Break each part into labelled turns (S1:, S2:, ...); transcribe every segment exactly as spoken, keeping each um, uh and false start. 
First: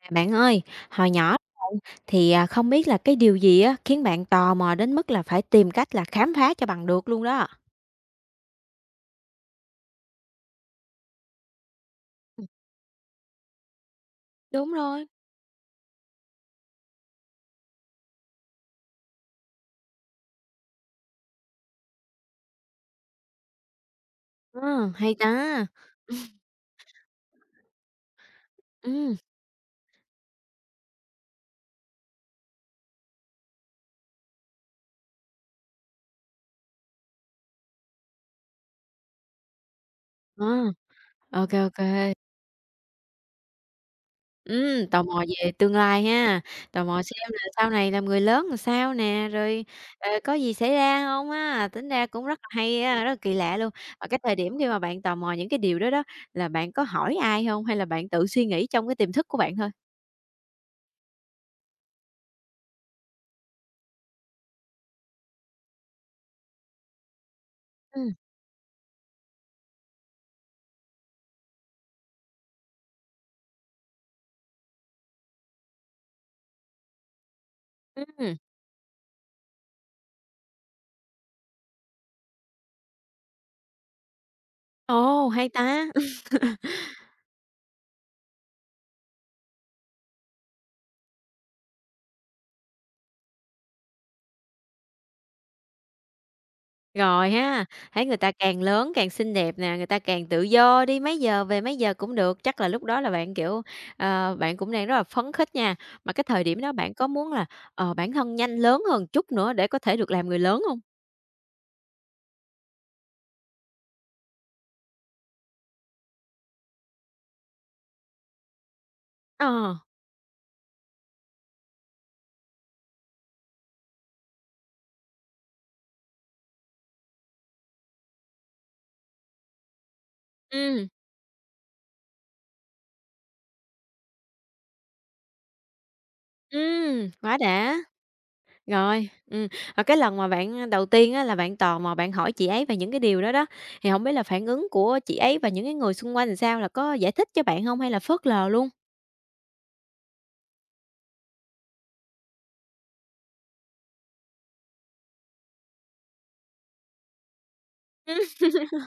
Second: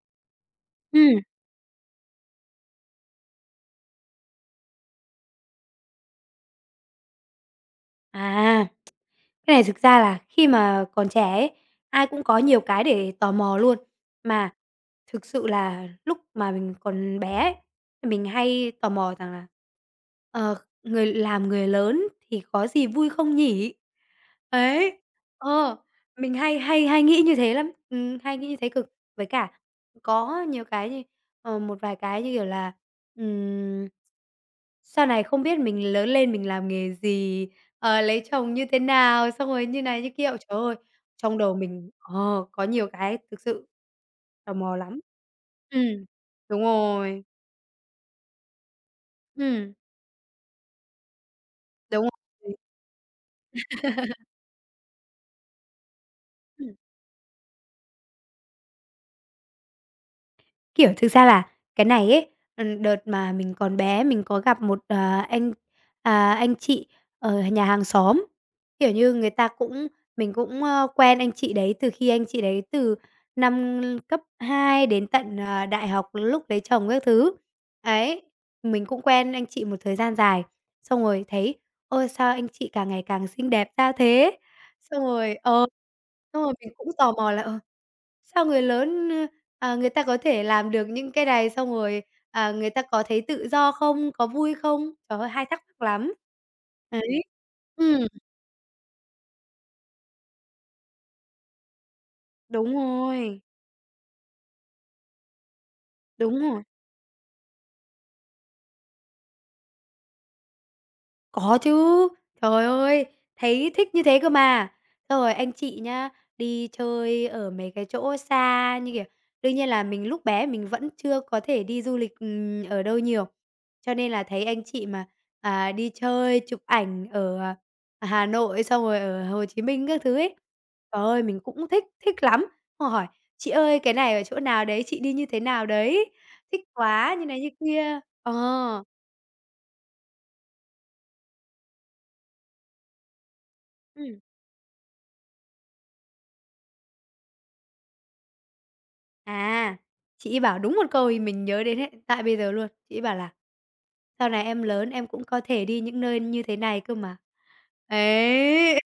S1: À, bạn ơi, hồi
S2: Ừm,
S1: nhỏ thì, à, không biết là cái điều gì á khiến bạn tò mò đến mức là phải tìm cách là khám phá cho bằng được luôn đó?
S2: à, cái này thực ra là khi mà còn trẻ ấy, ai cũng có nhiều cái để tò mò luôn. Mà
S1: Đúng rồi.
S2: thực sự là lúc mà mình còn bé ấy, thì mình hay tò mò rằng là, ờ, người làm người lớn thì có gì vui không nhỉ?
S1: Ờ,
S2: Ấy,
S1: hay ta!
S2: ờ, mình hay hay hay nghĩ như thế lắm, ừm, hay nghĩ như thế cực.
S1: Ừm,
S2: Với cả có nhiều cái như ờ, một vài cái, như kiểu là, ừm, sau này không biết mình lớn lên mình làm nghề gì? Ờ, lấy chồng như thế nào, xong rồi như này như kia. Ôi,
S1: ờ,
S2: trời ơi! Trong
S1: ô
S2: đầu
S1: kê, ô
S2: mình, ờ, có nhiều cái thực sự tò mò lắm.
S1: tò mò về tương
S2: Ừm,
S1: lai ha,
S2: đúng
S1: tò mò
S2: rồi.
S1: xem là sau này làm người lớn làm sao nè, rồi,
S2: Ừm,
S1: ờ, có gì xảy ra không á, tính ra
S2: đúng
S1: cũng rất là
S2: rồi.
S1: hay á, rất là kỳ lạ luôn. Và cái thời điểm khi mà bạn tò mò những cái điều đó đó, là bạn
S2: Ừm.
S1: có hỏi ai không hay là bạn tự suy nghĩ trong cái tiềm thức của bạn thôi?
S2: Kiểu, thực ra là cái này ấy, ừm, đợt mà mình còn bé mình có gặp một, ờ, anh à, anh chị ở nhà hàng
S1: Ừm.
S2: xóm. Kiểu như, người ta cũng mình cũng, ơ, quen anh chị đấy từ khi anh chị đấy từ năm cấp hai đến tận, ờ, đại học lúc lấy chồng các thứ. Ấy,
S1: Ừm,
S2: mình cũng quen anh chị một thời gian dài, xong rồi thấy, ôi, sao anh chị càng ngày càng xinh đẹp ra thế? Xong
S1: ồ,
S2: rồi
S1: hay
S2: ờ,
S1: ta!
S2: xong rồi mình cũng tò mò là, ờ, sao người lớn, ơ, à, người ta có thể làm được những cái này? Xong rồi, à, người ta có thấy tự do không? Có vui không? Trời ơi, hay thắc mắc lắm. Đấy.
S1: Rồi ha, thấy
S2: Ừ,
S1: người ta càng lớn càng xinh đẹp nè, người ta càng tự do, đi mấy giờ về mấy giờ cũng được, chắc là
S2: đúng
S1: lúc đó là bạn,
S2: rồi,
S1: kiểu, ờ, bạn cũng đang rất là phấn khích nha. Mà cái
S2: đúng
S1: thời điểm
S2: rồi.
S1: đó bạn có muốn là, ờ, bản thân nhanh lớn hơn chút nữa để có thể được làm người lớn không?
S2: Có chứ, trời ơi, thấy thích như thế cơ mà. Xong rồi anh chị nhá, đi chơi ở mấy cái chỗ xa như kiểu đương nhiên
S1: Ờ,
S2: là mình lúc bé mình vẫn chưa có thể đi du lịch, ừm, ở đâu nhiều, cho nên là thấy anh chị mà, à, đi chơi, chụp ảnh ở, à, Hà Nội, xong rồi ở Hồ Chí Minh các thứ ấy.
S1: ừm,
S2: Trời ơi, mình cũng thích, thích lắm, xong hỏi: "Chị ơi, cái này ở chỗ nào đấy, chị đi như thế nào đấy? Thích
S1: ừm,
S2: quá!" như
S1: quá
S2: này như
S1: đã.
S2: kia. Ờ,
S1: Rồi, ừm, và cái lần mà bạn đầu tiên á là bạn tò mò bạn hỏi chị ấy về những cái điều đó đó, thì không biết
S2: ừm.
S1: là phản ứng của chị ấy và những cái người xung quanh làm sao, là có giải thích cho bạn không hay là phớt lờ luôn?
S2: À, chị ấy bảo đúng một câu thì mình nhớ đến hiện tại bây giờ luôn. Chị ấy bảo là "Sau này em lớn em cũng có thể đi những nơi như thế này cơ mà." Ấy,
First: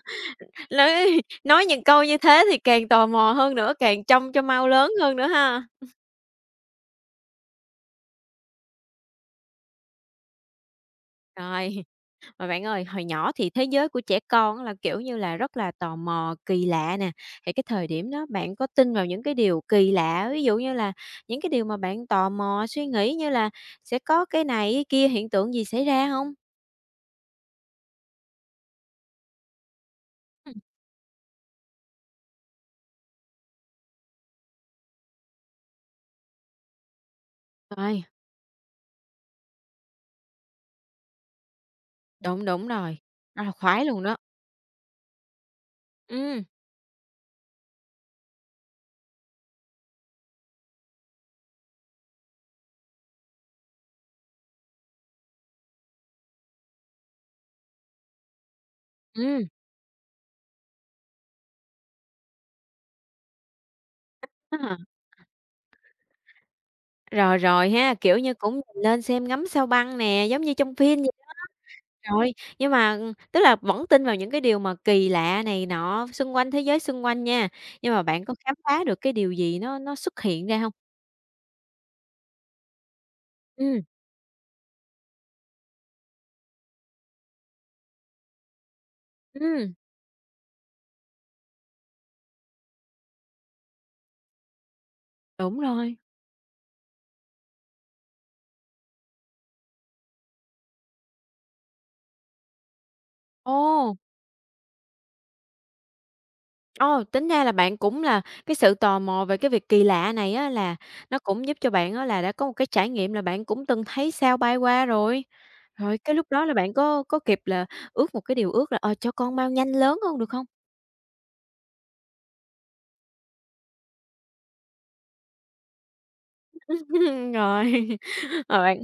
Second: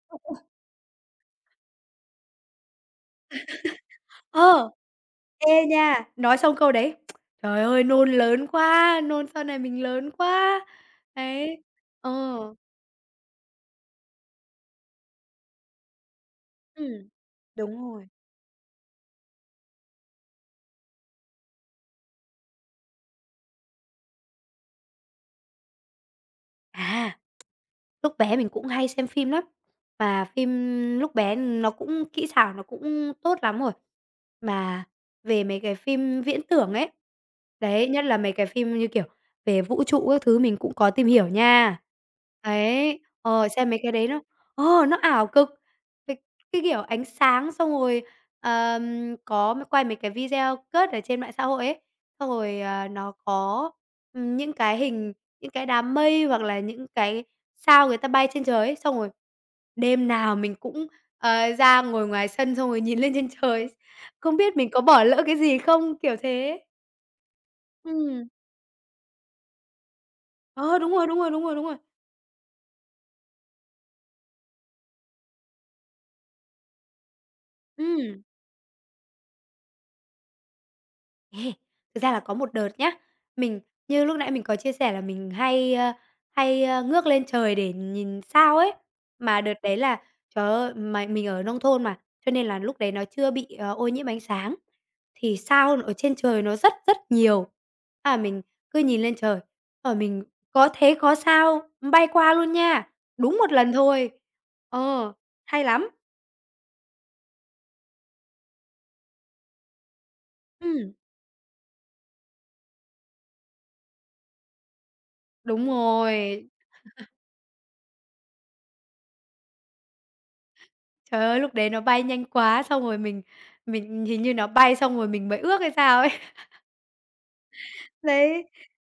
S1: Nói nói những câu như thế thì càng tò mò hơn nữa, càng trông cho mau
S2: ờ,
S1: lớn hơn nữa ha.
S2: ê nha, nói xong câu đấy, trời ơi, nôn lớn quá, nôn sau này mình lớn quá. Đấy,
S1: Rồi,
S2: ờ,
S1: mà bạn ơi, hồi nhỏ thì thế giới của trẻ con á là, kiểu như là, rất là tò mò, kỳ lạ
S2: ừm,
S1: nè, thì cái
S2: đúng
S1: thời
S2: rồi.
S1: điểm đó bạn có tin vào những cái điều kỳ lạ, ví dụ như là những cái điều mà bạn tò mò, suy nghĩ như là sẽ có cái này cái kia, hiện tượng gì xảy ra không?
S2: À. Lúc bé mình cũng hay xem phim lắm, mà phim
S1: Ừm,
S2: lúc bé nó cũng kỹ xảo nó cũng tốt lắm rồi. Mà về mấy cái phim viễn tưởng ấy, đấy,
S1: rồi,
S2: nhất là mấy cái phim như, kiểu, về vũ trụ các thứ mình cũng có tìm hiểu nha.
S1: đúng, đúng rồi,
S2: Đấy,
S1: rất
S2: ờ,
S1: là
S2: xem mấy
S1: khoái
S2: cái
S1: luôn
S2: đấy
S1: đó.
S2: nó ờ, nó ảo cực, cái
S1: Ừm,
S2: cái, kiểu, ánh sáng xong rồi, ờm, có m quay mấy cái video cut ở trên mạng xã hội ấy, xong rồi, ờ, nó có, ừm, những cái hình những cái đám mây hoặc là những cái sao người ta bay trên trời ấy, xong rồi
S1: ừm,
S2: đêm nào mình cũng, ờ, ra ngồi ngoài sân xong rồi nhìn lên trên trời, không biết mình
S1: à.
S2: có bỏ lỡ cái gì không, kiểu thế.
S1: Rồi, rồi ha, kiểu
S2: Ừm,
S1: như, cũng nhìn lên xem ngắm sao băng nè, giống như trong
S2: ờ, đúng
S1: phim.
S2: rồi, đúng rồi, đúng rồi, đúng rồi.
S1: Rồi, nhưng mà, ừ, tức là vẫn tin vào những cái điều mà kỳ lạ này nọ xung quanh, thế giới xung quanh nha, nhưng mà
S2: Ừm,
S1: bạn có khám phá được cái điều gì nó nó xuất hiện ra hông?
S2: Ê, thực ra là có một đợt nhá, mình
S1: Ừm,
S2: như lúc nãy mình có chia sẻ là mình hay, ơ, hay, ơ, ngước lên trời để nhìn sao ấy, mà đợt
S1: ừm,
S2: đấy là, trời ơi, mà mình ở nông thôn mà, cho nên là lúc đấy nó chưa bị, ờ, ô nhiễm ánh sáng. Thì
S1: đúng
S2: sao ở
S1: rồi.
S2: trên trời nó rất rất nhiều. À mình cứ nhìn lên trời, rồi mình: "Có thế có sao, bay qua luôn nha." Đúng một lần
S1: Ồ,
S2: thôi. Ờ, Hay lắm.
S1: ồ, tính ra là bạn cũng là cái sự tò mò về cái việc kỳ lạ này á là
S2: Ừm,
S1: nó cũng giúp cho bạn á là đã có một cái trải nghiệm là bạn cũng từng thấy sao bay qua rồi.
S2: đúng
S1: Rồi cái lúc đó
S2: rồi.
S1: là bạn có có kịp là ước một cái điều ước là, ờ, cho con mau nhanh lớn hơn được không?
S2: Trời ơi, lúc đấy nó bay nhanh quá, xong rồi mình mình hình như nó bay xong rồi mình mới ước hay sao ấy.
S1: Rồi,
S2: Đấy.
S1: rồi bạn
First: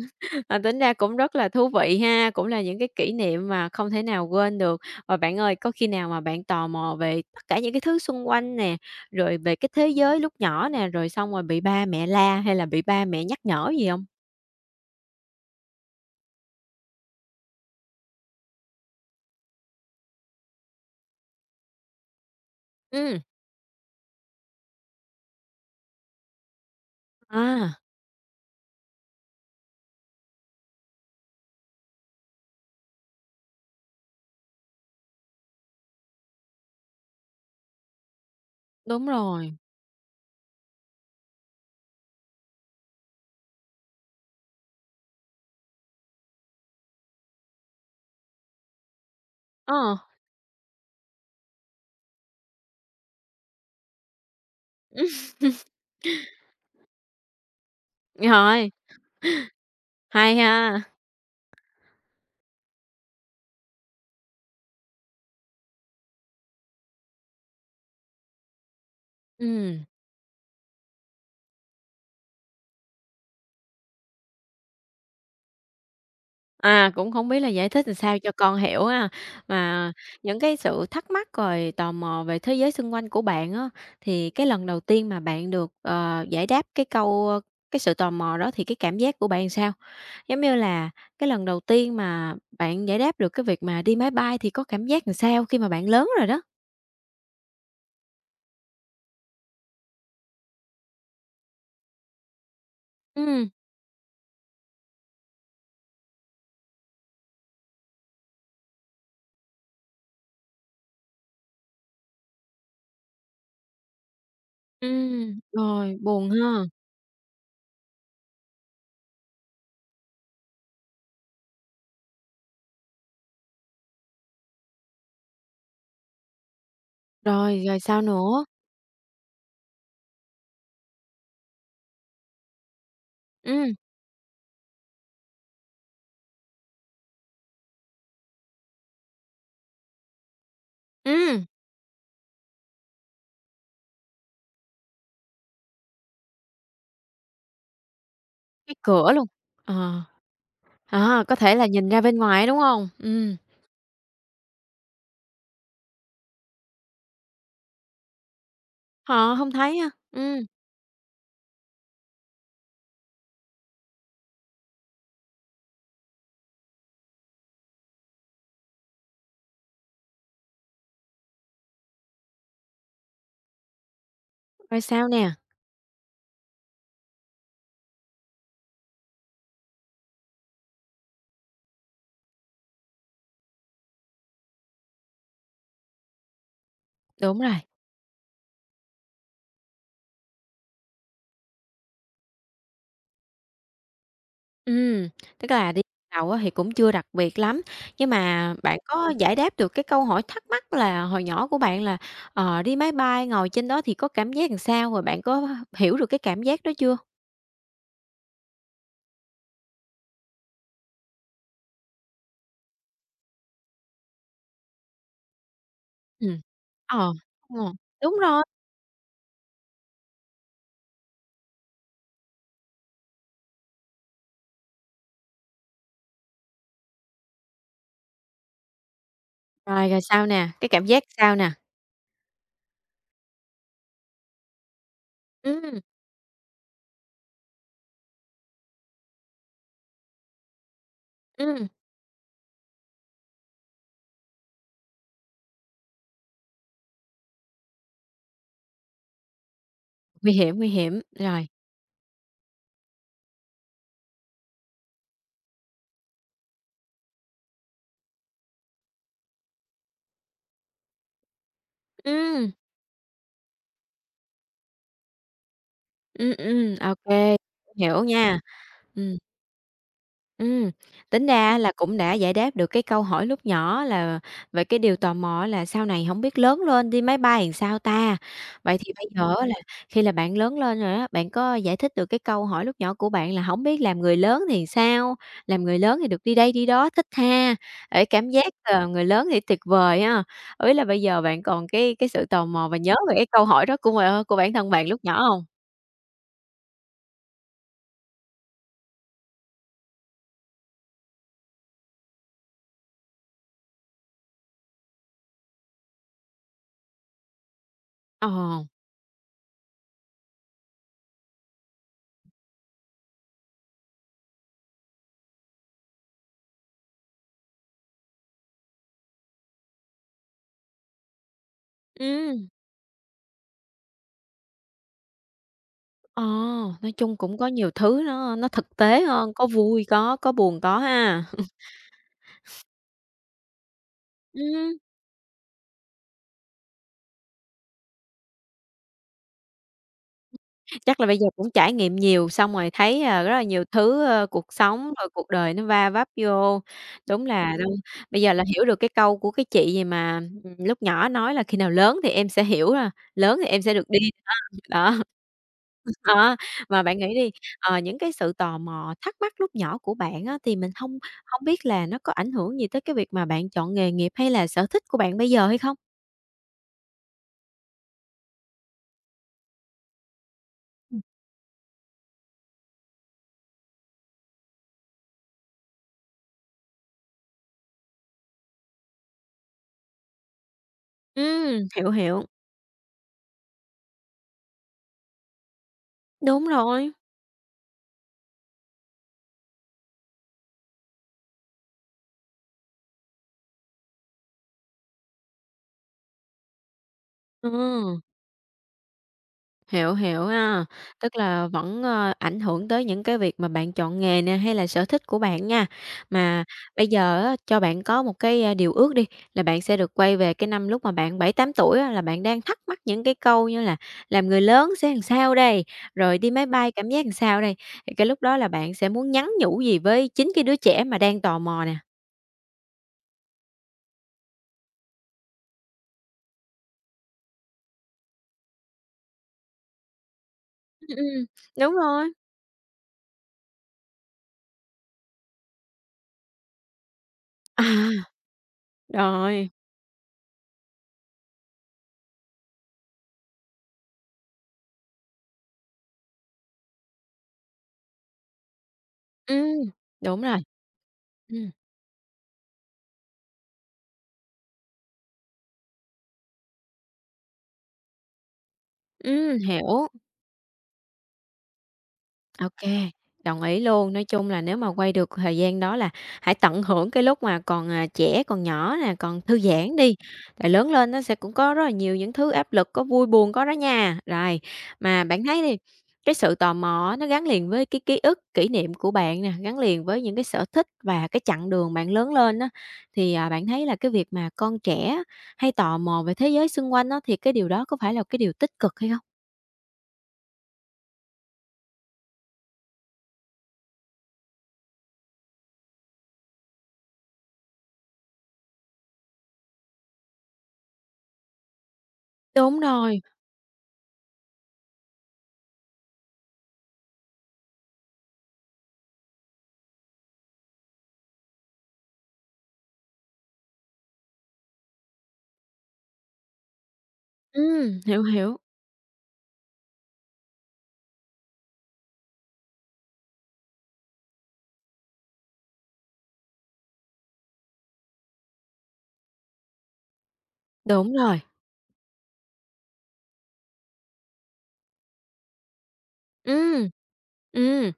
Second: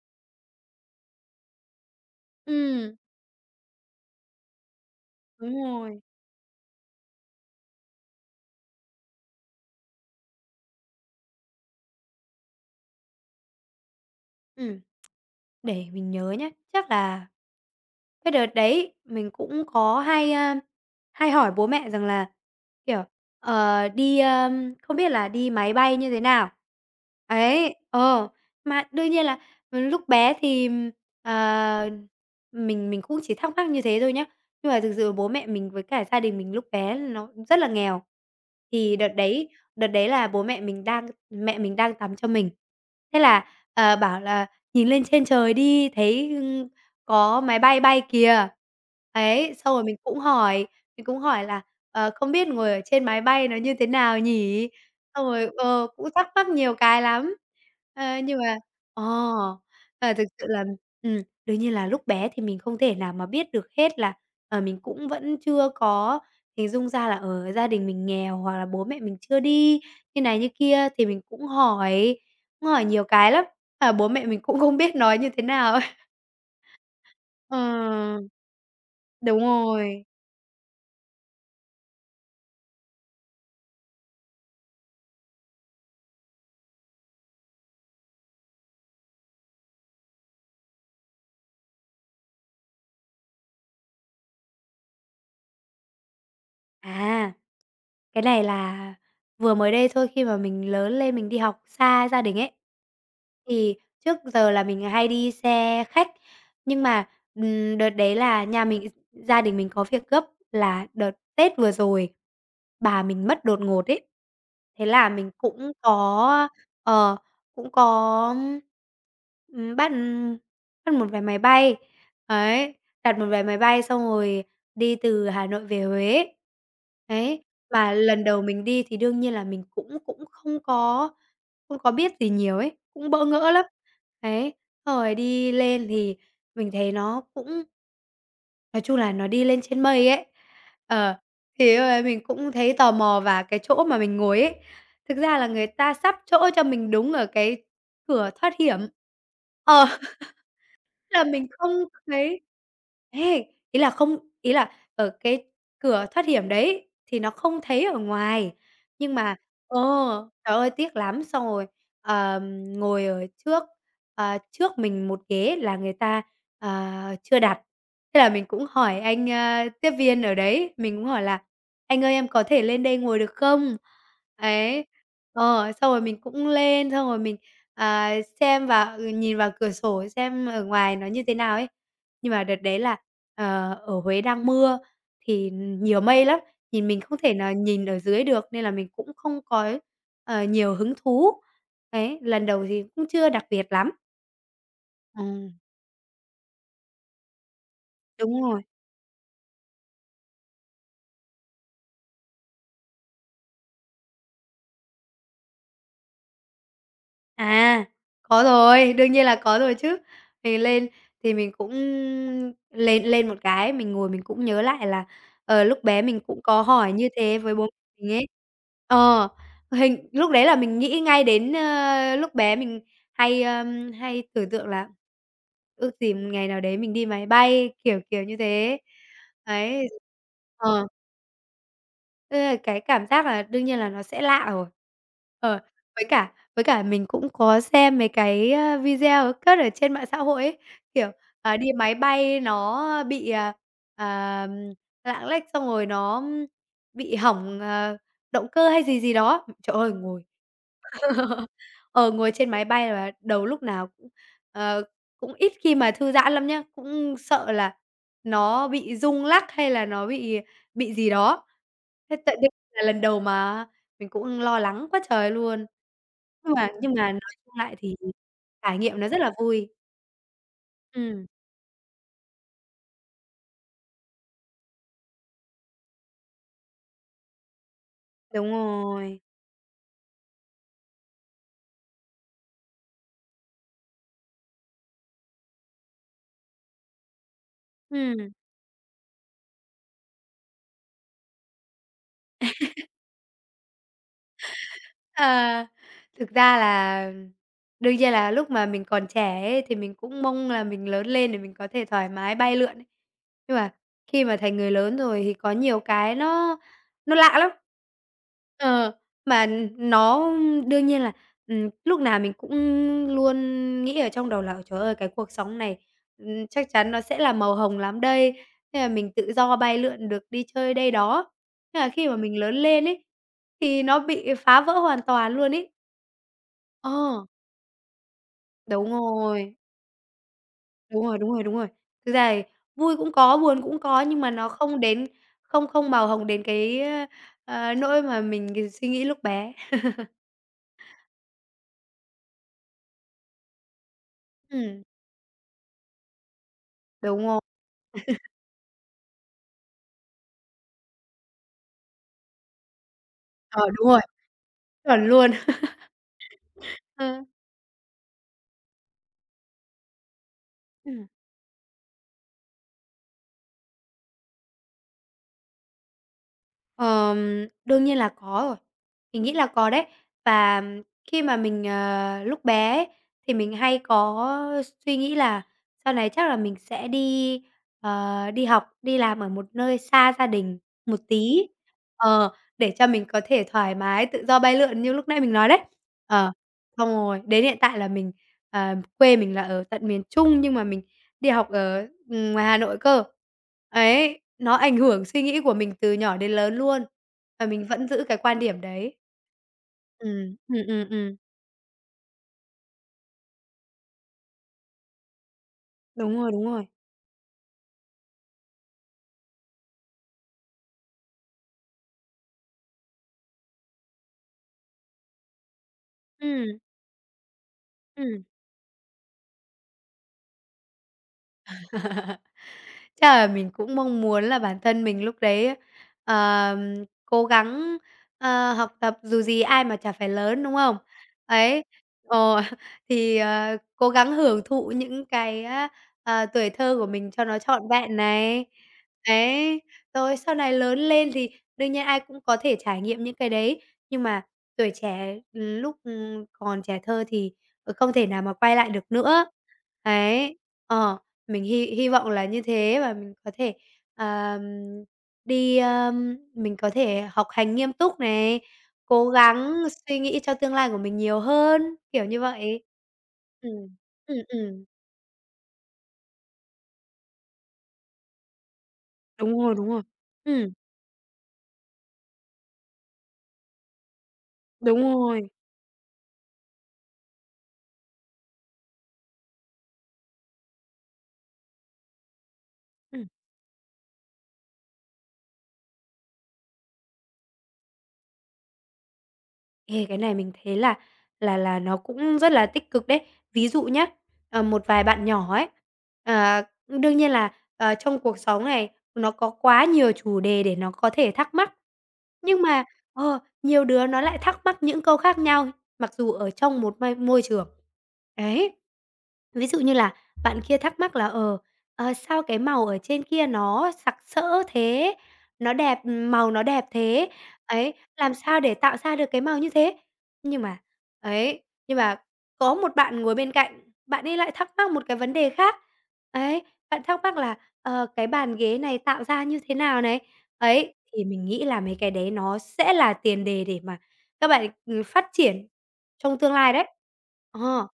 S1: À, tính ra cũng rất là thú vị ha, cũng là những cái
S2: Ừm,
S1: kỷ niệm mà không thể nào quên được. Và bạn ơi,
S2: đúng
S1: có khi
S2: rồi.
S1: nào mà bạn tò mò về tất cả những cái thứ xung quanh nè, rồi về cái thế giới lúc nhỏ nè, rồi xong rồi bị ba mẹ la hay là bị ba mẹ nhắc nhở gì không?
S2: Ừm. Để mình nhớ nhá, chắc là cái đợt đấy mình cũng có hay, a, hay hỏi bố mẹ rằng là, kiểu,
S1: Ừm.
S2: ờ, đi, ơm, không biết là đi máy bay như thế nào. Ấy,
S1: À,
S2: ờ, mà đương nhiên là, ừ, lúc bé thì, ờ, mình mình cũng chỉ thắc mắc như thế thôi nhá. Nhưng mà thực sự bố mẹ mình với cả gia đình mình lúc bé nó rất là nghèo. Thì
S1: đúng
S2: đợt đấy
S1: rồi.
S2: đợt đấy là bố mẹ mình đang mẹ mình đang tắm cho mình. Thế là, ờ, bảo là: "Nhìn lên trên trời đi, thấy, có máy bay bay kìa." Ấy, xong rồi mình
S1: Ờ.
S2: cũng hỏi, mình cũng hỏi là "Ờ, không biết ngồi ở trên máy bay nó như thế nào nhỉ?" Xong rồi, ờ, cũng thắc mắc nhiều cái lắm. Ờ, nhưng mà
S1: Rồi,
S2: ờ, ờ, thực
S1: hay
S2: sự là
S1: ha.
S2: ừm, đương nhiên là lúc bé thì mình không thể nào mà biết được hết là, ờ, mình cũng vẫn chưa có hình dung ra là, ờ, gia đình mình nghèo hoặc là bố mẹ mình chưa
S1: Ừm.
S2: đi, như này như kia thì mình cũng hỏi, cũng hỏi nhiều cái lắm, mà bố mẹ mình cũng không biết nói như thế nào ấy.
S1: À, cũng không biết là giải thích làm sao
S2: Ờ.
S1: cho con hiểu ha.
S2: Đúng
S1: Mà
S2: rồi.
S1: những cái sự thắc mắc rồi tò mò về thế giới xung quanh của bạn á, thì cái lần đầu tiên mà bạn được, ờ, giải đáp cái câu ơ, cái sự tò mò đó thì cái cảm giác của bạn sao? Giống như là cái lần đầu tiên mà bạn giải đáp được cái việc mà đi máy bay thì có cảm giác làm sao khi mà bạn lớn rồi đó?
S2: À, cái này là vừa mới đây thôi, khi mà mình lớn lên mình đi học xa gia đình ấy,
S1: Ừm,
S2: thì trước giờ là mình hay đi xe khách. Nhưng mà, ừm, đợt đấy là nhà mình gia đình mình có việc gấp là đợt Tết vừa rồi, bà mình mất đột ngột ấy. Thế là mình
S1: ừm,
S2: cũng
S1: rồi, buồn
S2: có
S1: ha.
S2: ờ, cũng có, ừm, bắt bắt một vé máy bay, ấy, đặt một vé máy bay xong rồi đi từ Hà Nội về Huế. Đấy,
S1: Rồi, rồi
S2: mà
S1: sao
S2: lần đầu
S1: nữa?
S2: mình đi thì đương nhiên là mình cũng cũng không có không có biết gì nhiều ấy, cũng bỡ ngỡ lắm.
S1: Ừm,
S2: Đấy, xong rồi đi lên thì mình thấy nó cũng nói chung là nó đi lên trên mây ấy. Ờ,
S1: ừm,
S2: thì lúc đấy mình cũng thấy tò mò và cái chỗ mà mình ngồi ấy, thực ra là người ta sắp chỗ cho mình đúng ở cái cửa thoát
S1: cái
S2: hiểm.
S1: cửa luôn.
S2: Ờ.
S1: Ờ,
S2: Là
S1: à, có
S2: mình
S1: thể là
S2: không
S1: nhìn ra bên
S2: thấy.
S1: ngoài, đúng không? Ừm.
S2: ê, Ý là không, ý là ở cái cửa thoát hiểm đấy thì nó không thấy ở ngoài, nhưng mà
S1: Họ không thấy
S2: ờ,
S1: ha? Ừm,
S2: trời ơi, tiếc lắm. Xong rồi, ờm, ngồi ở trước, ờ, trước mình một ghế là người ta, ờ, chưa đặt. Thế là mình cũng hỏi anh, a, tiếp viên ở đấy, mình cũng hỏi là: "Anh ơi, em có thể lên đây ngồi được không?"
S1: rồi
S2: Ấy,
S1: sao nè?
S2: ờ, xong rồi mình cũng lên, xong rồi mình À, xem vào ừ, nhìn vào cửa sổ xem ở ngoài nó như thế nào ấy. Nhưng mà đợt đấy là, ờ, ở Huế đang mưa thì nhiều mây lắm, nhìn mình không thể
S1: Đúng
S2: nào
S1: rồi.
S2: nhìn ở dưới được nên là mình cũng không có, ờ, nhiều hứng thú. Đấy, lần đầu thì cũng chưa đặc biệt lắm.
S1: Ừm, tức
S2: Ừm,
S1: là đi đầu á thì cũng chưa đặc biệt lắm, nhưng
S2: đúng
S1: mà
S2: rồi.
S1: bạn có giải đáp được cái câu hỏi thắc mắc là hồi nhỏ của bạn là, ờ, đi máy bay ngồi trên đó thì có cảm giác làm sao? Rồi bạn có hiểu được cái cảm giác đó chưa?
S2: À, có rồi, đương nhiên là có rồi chứ. Mình lên thì mình cũng lên lên một cái, mình ngồi mình cũng nhớ lại là, ờ, lúc bé mình cũng
S1: Ừm.
S2: có hỏi như
S1: Ờ,
S2: thế với
S1: ờ.
S2: bố mình
S1: Đúng
S2: ấy.
S1: rồi.
S2: Ờ, Hình lúc đấy là mình nghĩ ngay đến, ơ, lúc bé mình hay, ơm, hay tưởng tượng là ước gì một ngày nào đấy mình đi máy bay, kiểu, kiểu như thế. Đấy.
S1: Rồi, rồi sao nè? Cái cảm
S2: Ờ.
S1: giác sao nè?
S2: Ê, cái cảm giác là đương nhiên là nó sẽ lạ rồi. Ờ,
S1: Ừm,
S2: với cả với cả mình cũng có xem mấy cái, a, video cất ở trên mạng xã hội ấy, kiểu, à, đi
S1: ừm,
S2: máy bay nó bị, à, à, lạng lách xong rồi nó bị hỏng, ờ, động cơ hay gì gì đó. Trời ơi, ngồi
S1: nguy hiểm, nguy hiểm. Rồi,
S2: Ờ, ngồi trên máy bay là đầu lúc nào cũng, ờ, cũng ít khi mà thư giãn lắm nhá, cũng sợ là nó bị rung lắc hay là nó bị bị gì đó. Thế tại đây
S1: ừm,
S2: là lần đầu mà mình cũng lo lắng quá trời luôn.
S1: ừm,
S2: Nhưng mà
S1: ừm,
S2: nhưng mà nói
S1: ô
S2: chung lại thì
S1: hiểu nha.
S2: trải nghiệm nó
S1: Ừm.
S2: rất là vui.
S1: Ừm,
S2: Ừm,
S1: tính ra là cũng đã giải đáp được cái câu hỏi lúc nhỏ là về cái điều tò mò là sau này không biết lớn lên đi máy bay làm sao ta?
S2: đúng
S1: Vậy thì bây
S2: rồi.
S1: giờ á là khi là bạn lớn lên rồi á, bạn có giải thích được cái câu hỏi lúc nhỏ của bạn là không biết làm người lớn thì sao? Làm người lớn thì được đi đây đi đó, thích ha, để cảm
S2: Ừm.
S1: giác, ờ, người lớn thì tuyệt vời ha. Ấy là bây giờ bạn còn cái cái sự tò mò và nhớ về cái câu hỏi đó của, ờ, của bản thân bạn lúc nhỏ
S2: Ờ,
S1: không?
S2: Thực ra là đương nhiên là lúc mà mình còn trẻ ấy, thì mình cũng mong là mình lớn lên để mình có thể thoải mái bay lượn ấy. Nhưng mà khi mà thành người lớn rồi thì có nhiều cái nó nó lạ lắm.
S1: Ờ.
S2: Ờ, mà nó đương nhiên là, ừm, lúc nào mình cũng luôn nghĩ ở trong đầu là: "Ôi, trời ơi, cái cuộc sống này, ừm, chắc chắn nó sẽ là màu hồng lắm đây." Thế là mình tự do bay lượn được đi chơi đây đó. Thế là khi mà mình
S1: Ừm.
S2: lớn lên ấy, thì nó bị phá vỡ hoàn toàn luôn ấy.
S1: Ờ, nói chung
S2: Ờ,
S1: cũng có nhiều thứ nó nó thực
S2: đúng
S1: tế hơn, có
S2: rồi,
S1: vui có, có buồn có
S2: đúng rồi,
S1: ha.
S2: đúng rồi, đúng rồi. Thực ra thì vui cũng có, buồn cũng có, nhưng mà nó
S1: Ừm,
S2: không đến không không màu hồng đến cái, ơ, ờ, nỗi mà mình suy nghĩ lúc bé.
S1: chắc là bây giờ cũng trải nghiệm nhiều xong rồi thấy, à, rất là nhiều thứ, ơ, cuộc
S2: Ừm,
S1: sống rồi cuộc đời nó va vấp vô. Đúng
S2: đúng rồi,
S1: là đâu bây giờ là hiểu được cái câu của cái chị gì mà, ừm, lúc nhỏ nói là "Khi nào lớn thì em sẽ hiểu, là lớn thì em
S2: ờ,
S1: sẽ
S2: đúng
S1: được đi."
S2: rồi,
S1: Đó.
S2: chuẩn luôn.
S1: Đó, mà bạn nghĩ
S2: Ờ,
S1: đi, ờ, những cái sự tò mò, thắc mắc lúc nhỏ của bạn á, thì mình hông
S2: ừm.
S1: hông biết là nó có ảnh hưởng gì tới cái việc mà bạn chọn nghề nghiệp hay là sở thích của bạn bây giờ hay không?
S2: Ờm, đương nhiên là có rồi, mình nghĩ là có đấy. Và khi mà mình, ờ, lúc bé ấy, thì mình hay có suy nghĩ là sau này chắc là mình sẽ đi, ờ, đi học, đi làm ở một nơi xa gia đình một tí,
S1: Ừm, hiểu, hiểu.
S2: ờ, để cho mình có thể thoải mái, tự do bay lượn như lúc nãy mình nói đấy. Ờ,
S1: Đúng
S2: xong
S1: rồi,
S2: rồi đến hiện tại là mình ờ, quê mình là ở tận miền Trung nhưng mà mình đi học ở, ừm, ngoài Hà Nội cơ. Ấy, nó ảnh hưởng suy nghĩ của mình từ nhỏ đến lớn luôn, và
S1: ừ.
S2: mình vẫn giữ cái quan điểm đấy.
S1: Hiểu, hiểu
S2: Ừm,
S1: ha.
S2: ừm, ừm, ừm.
S1: Tức là vẫn, ờ, ảnh hưởng tới những cái việc mà bạn chọn nghề nè, hay là sở thích của bạn nha.
S2: Đúng rồi, đúng
S1: Mà
S2: rồi.
S1: bây giờ á, cho bạn có một cái, a, điều ước đi, là bạn sẽ được quay về cái năm lúc mà bạn bảy tám tuổi á, là bạn đang thắc mắc những cái câu như là "Làm người lớn sẽ làm sao đây?", rồi "Đi máy
S2: Ừm,
S1: bay cảm giác làm sao đây?" Thì cái lúc
S2: ừm.
S1: đó là bạn sẽ muốn nhắn nhủ gì với chính cái đứa trẻ mà đang tò mò nè?
S2: Chắc là mình cũng mong muốn là bản thân mình lúc đấy, ờm, cố gắng, ờ, học tập, dù gì ai mà chả phải lớn, đúng không?
S1: Ừm, ừm,
S2: Ấy,
S1: đúng rồi.
S2: ờ, thì, ờ, cố gắng hưởng thụ những cái á, ờ, tuổi thơ của mình cho nó trọn vẹn
S1: À,
S2: này.
S1: rồi,
S2: Ấy, rồi sau này lớn lên thì đương nhiên ai cũng có thể trải nghiệm những cái đấy, nhưng mà tuổi trẻ, ừ, lúc, ừ, còn trẻ thơ thì, ờ, không thể nào mà quay lại được nữa.
S1: ừm, đúng
S2: Ấy,
S1: rồi.
S2: ờ. Mình
S1: Ừm,
S2: hy hy vọng là như thế và mình có thể, ờm, đi, ờm mình có thể học hành nghiêm túc này, cố
S1: ừm,
S2: gắng
S1: hiểu.
S2: suy nghĩ cho tương lai của mình nhiều hơn, kiểu như vậy.
S1: OK đồng
S2: Ừm,
S1: ý luôn. Nói
S2: ừm,
S1: chung là nếu
S2: ừm,
S1: mà quay được thời gian đó là hãy tận hưởng cái lúc mà còn, à, trẻ, còn nhỏ nè, còn
S2: đúng
S1: thư
S2: rồi, đúng
S1: giãn
S2: rồi.
S1: đi,
S2: Ừm,
S1: rồi lớn lên nó sẽ cũng có rất là nhiều những thứ áp lực, có vui buồn có đó nha. Rồi,
S2: đúng
S1: mà bạn
S2: rồi,
S1: thấy đi, cái sự tò mò á nó gắn liền với cái ký ức, kỷ niệm của bạn nè, gắn liền với những cái sở thích và cái chặng đường bạn lớn lên á,
S2: ừm.
S1: thì, à, bạn thấy là cái việc mà con trẻ hay tò mò về thế giới xung quanh á, thì cái điều đó có phải là cái điều tích cực hay không?
S2: Ê, cái này mình thấy là là là nó cũng rất là tích cực đấy. Ví dụ nhá, ờ, một vài bạn nhỏ ấy, ờ, đương nhiên là, ờ, trong cuộc sống này nó có quá nhiều chủ đề để nó có thể thắc mắc. Nhưng
S1: Đúng
S2: mà,
S1: rồi,
S2: ờ, nhiều đứa nó lại thắc mắc những câu khác nhau, mặc dù ở trong một mai môi trường. Đấy. Ví dụ như là bạn kia thắc mắc là, ờ, ờ, "Sao cái màu ở trên kia nó sặc sỡ thế? Nó đẹp màu nó đẹp thế? Ấy,
S1: ừm, hiểu,
S2: làm
S1: hiểu,
S2: sao để tạo ra được cái màu như thế? Nhưng mà ấy, nhưng mà có một bạn ngồi bên cạnh, bạn ấy lại thắc mắc một cái vấn đề khác. Ấy, bạn thắc mắc là, ờ, cái bàn ghế này tạo ra như thế nào này? Ấy,
S1: đúng
S2: thì
S1: rồi.
S2: mình nghĩ là mấy cái đấy nó sẽ là tiền đề để mà các bạn, ừm, phát triển trong tương lai đấy.
S1: Ừm,
S2: Ờ,
S1: ừm,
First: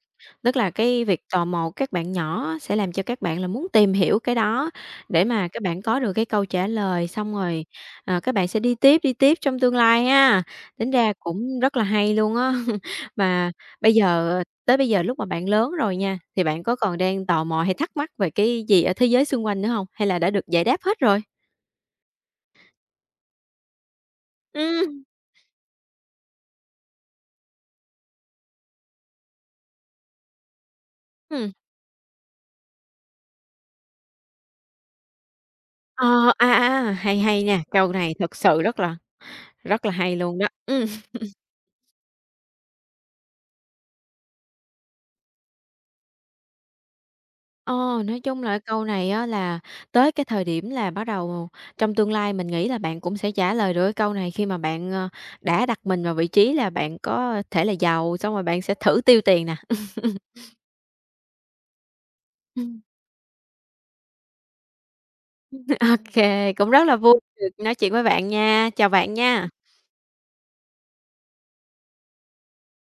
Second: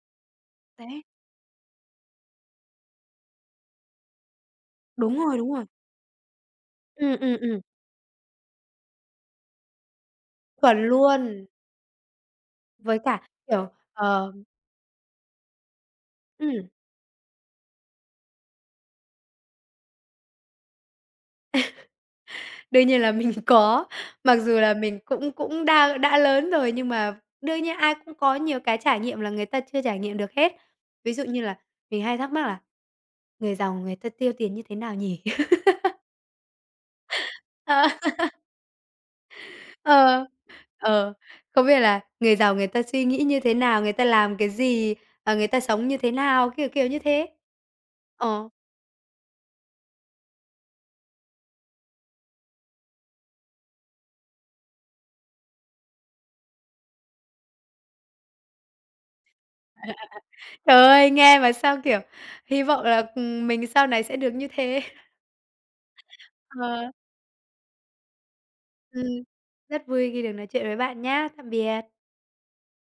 S1: tức là
S2: đấy,
S1: cái việc tò mò của các bạn nhỏ á sẽ làm cho các bạn là muốn tìm hiểu cái đó
S2: đúng
S1: để
S2: rồi,
S1: mà
S2: đúng
S1: các
S2: rồi.
S1: bạn có được cái câu trả lời,
S2: Ừm,
S1: xong
S2: ừm, ừm,
S1: rồi, ờ, các bạn sẽ đi tiếp, đi tiếp trong tương lai ha.
S2: chuẩn
S1: Tính ra
S2: luôn.
S1: cũng rất là hay luôn á.
S2: Với cả,
S1: Mà
S2: kiểu,
S1: bây
S2: ờ
S1: giờ tới bây giờ lúc mà bạn lớn rồi nha, thì bạn
S2: ừm.
S1: có còn đang tò mò hay thắc mắc về cái gì ở thế giới xung quanh nữa không? Hay là đã được giải đáp hết rồi?
S2: Đương nhiên là mình có, mặc dù là mình
S1: Ừm,
S2: cũng cũng đã đã lớn rồi, nhưng mà đương nhiên ai cũng có nhiều cái trải nghiệm là người ta chưa trải nghiệm được hết. Ví dụ như
S1: ừm.
S2: là mình hay thắc mắc là "Người giàu người ta tiêu tiền như thế nào nhỉ?"
S1: Ờ, à, à, à, hay, hay nha, câu này thật sự rất là rất là
S2: Ờ,
S1: hay
S2: ờ,
S1: luôn đó. Ừm.
S2: ờ, không biết là người giàu người ta suy nghĩ như thế nào, người ta làm cái gì, ờ, người ta sống như thế nào, kiểu, kiểu như thế.
S1: Ờ, nói chung
S2: Ờ,
S1: là cái câu này á là tới cái thời điểm là bắt đầu trong tương lai mình nghĩ là bạn cũng sẽ trả lời được cái câu này khi mà bạn, ờ, đã đặt mình vào vị trí là bạn có thể là giàu, xong rồi bạn sẽ thử tiêu tiền nè.
S2: trời ơi, nghe mà sao, kiểu, hy vọng là, ừm, mình sau này sẽ được như thế.
S1: OK, cũng rất
S2: Ờ.
S1: là vui được nói chuyện với bạn nha. Chào bạn
S2: Ừm,
S1: nha.
S2: rất vui khi được nói chuyện với bạn nhá. Tạm biệt.